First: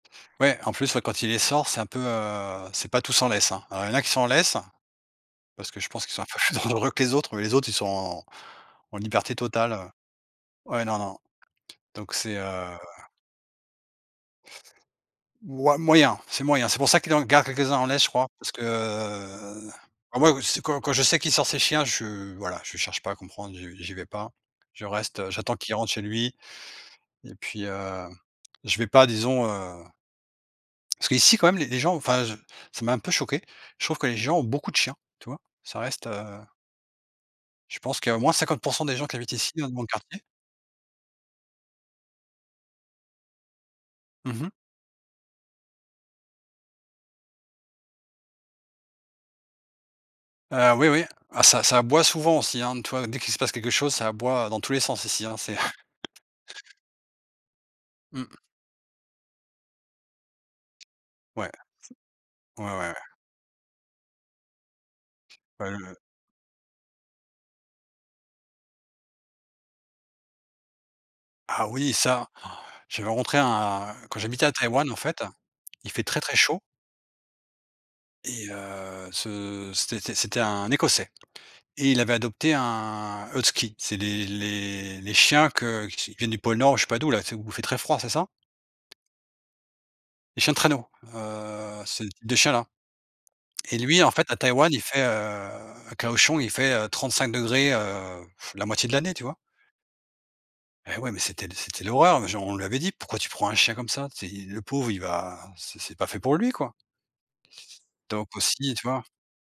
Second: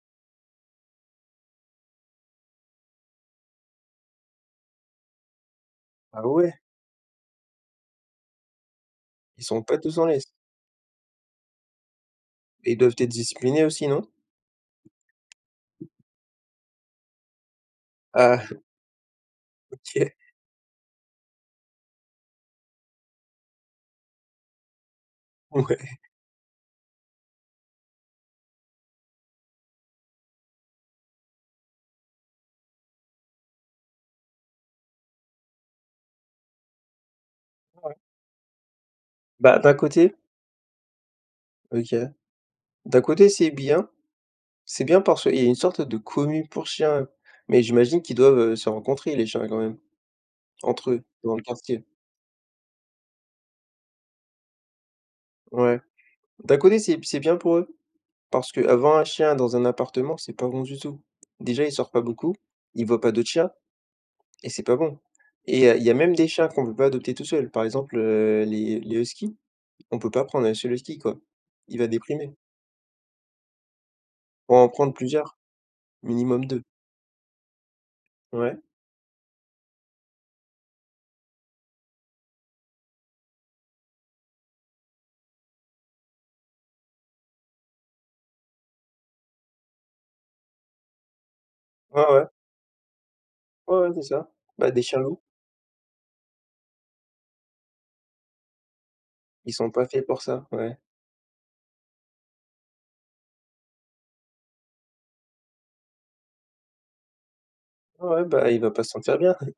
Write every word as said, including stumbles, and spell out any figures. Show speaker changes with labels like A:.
A: Ouais, en plus, heu, quand il les sort, c'est un peu, heu, c'est pas tous en laisse, hein. Alors, il y en a qui sont en laisse. Parce que je pense qu'ils
B: Ah
A: sont un peu
B: ouais?
A: plus dangereux que les autres, mais les autres, ils sont en en liberté
B: Ils sont
A: totale,
B: pas
A: heu
B: tous en laisse?
A: ouais, non, non, donc c'est,
B: Ils
A: heu
B: doivent être disciplinés aussi, non?
A: ouais, moyen, c'est moyen. C'est pour ça qu'il en garde quelques-uns en laisse, je crois.
B: Ah.
A: Parce que, heu,
B: OK.
A: bah, moi quand je s quand quand je sais qu'il sort ses chiens, je suis, voilà, je cherche pas à comprendre, j'y j'y vais pas. Je reste, heu, j'attends qu'il rentre
B: Ouais.
A: chez lui, et puis, heu, je vais pas, disons, heu parce qu'ici quand même, les les gens, enfin, ça m'a un peu choqué. Je trouve que les gens ont beaucoup de chiens, tu vois, ça reste, heu je
B: Ah ouais?
A: pense qu'il y a au moins cinquante pour cent des gens qui habitent ici
B: Bah,
A: dans
B: d'un
A: mon
B: côté
A: quartier.
B: OK. D'un côté c'est bien.
A: Mmh mh.
B: C'est bien parce qu'il y a une sorte de commune pour chiens, mais j'imagine qu'ils doivent, heu, se rencontrer les chiens quand même,
A: Heu, oui,
B: entre eux,
A: oui,
B: dans le
A: ça ça
B: quartier?
A: aboie souvent aussi, hein. Tu vois? Dès qu'il se passe quelque chose, ça aboie dans tous les sens ici, c'est
B: Ouais. D'un côté c'est b c'est bien pour eux.
A: Mmh.
B: Parce qu'avoir un chien dans un appartement, c'est pas bon du tout.
A: Ouais.
B: Déjà, il sort pas beaucoup.
A: Ouais, ouais,
B: Il
A: ouais.
B: voit pas d'autres chiens, et c'est pas bon et
A: Ouais
B: heu, il y a
A: le
B: même des chats qu'on peut pas adopter tout seul. Par exemple, heu, les les huskies, on peut pas prendre un seul husky, quoi.
A: Ah
B: Il va
A: oui, ça,
B: déprimer.
A: j'avais rencontré un quand j'habitais à
B: Faut en
A: Taïwan,
B: prendre
A: en fait,
B: plusieurs,
A: il fait très, très
B: minimum
A: chaud
B: deux.
A: et
B: Ouais.
A: heu, ce stétais c'était un Écossais, et il avait adopté un huttsky. C'est les les les chiens que [unintelligible] viennent du pôle nord ou je sais pas d'où, là, tu sais? Où il fait très froid, c'est ça? Les chiens de traîneaux, heu,
B: Ouais,
A: c'est
B: ouais.
A: des chiens, là,
B: Ouais,
A: et
B: ouais, c'est
A: lui, en
B: ça.
A: fait, à
B: Bah,
A: Taïwan, il
B: des chiens
A: fait,
B: loups.
A: heu, à Kaohsiung, il fait trente-cinq degrés, heu, la moitié de l'année, tu vois?
B: Ils sont pas faits pour ça, ouais.
A: Et ouais, mais c'était d c'était l'horreur, mais je on lui avait dit: «Pourquoi tu prends un chien comme ça? Tu sais i le pauvre, il va c'est c'est pas fait pour lui, quoi».
B: Ouais, ouais,
A: Donc
B: bah, il va
A: aussi,
B: pas
A: tu
B: se
A: vois?
B: sentir bien.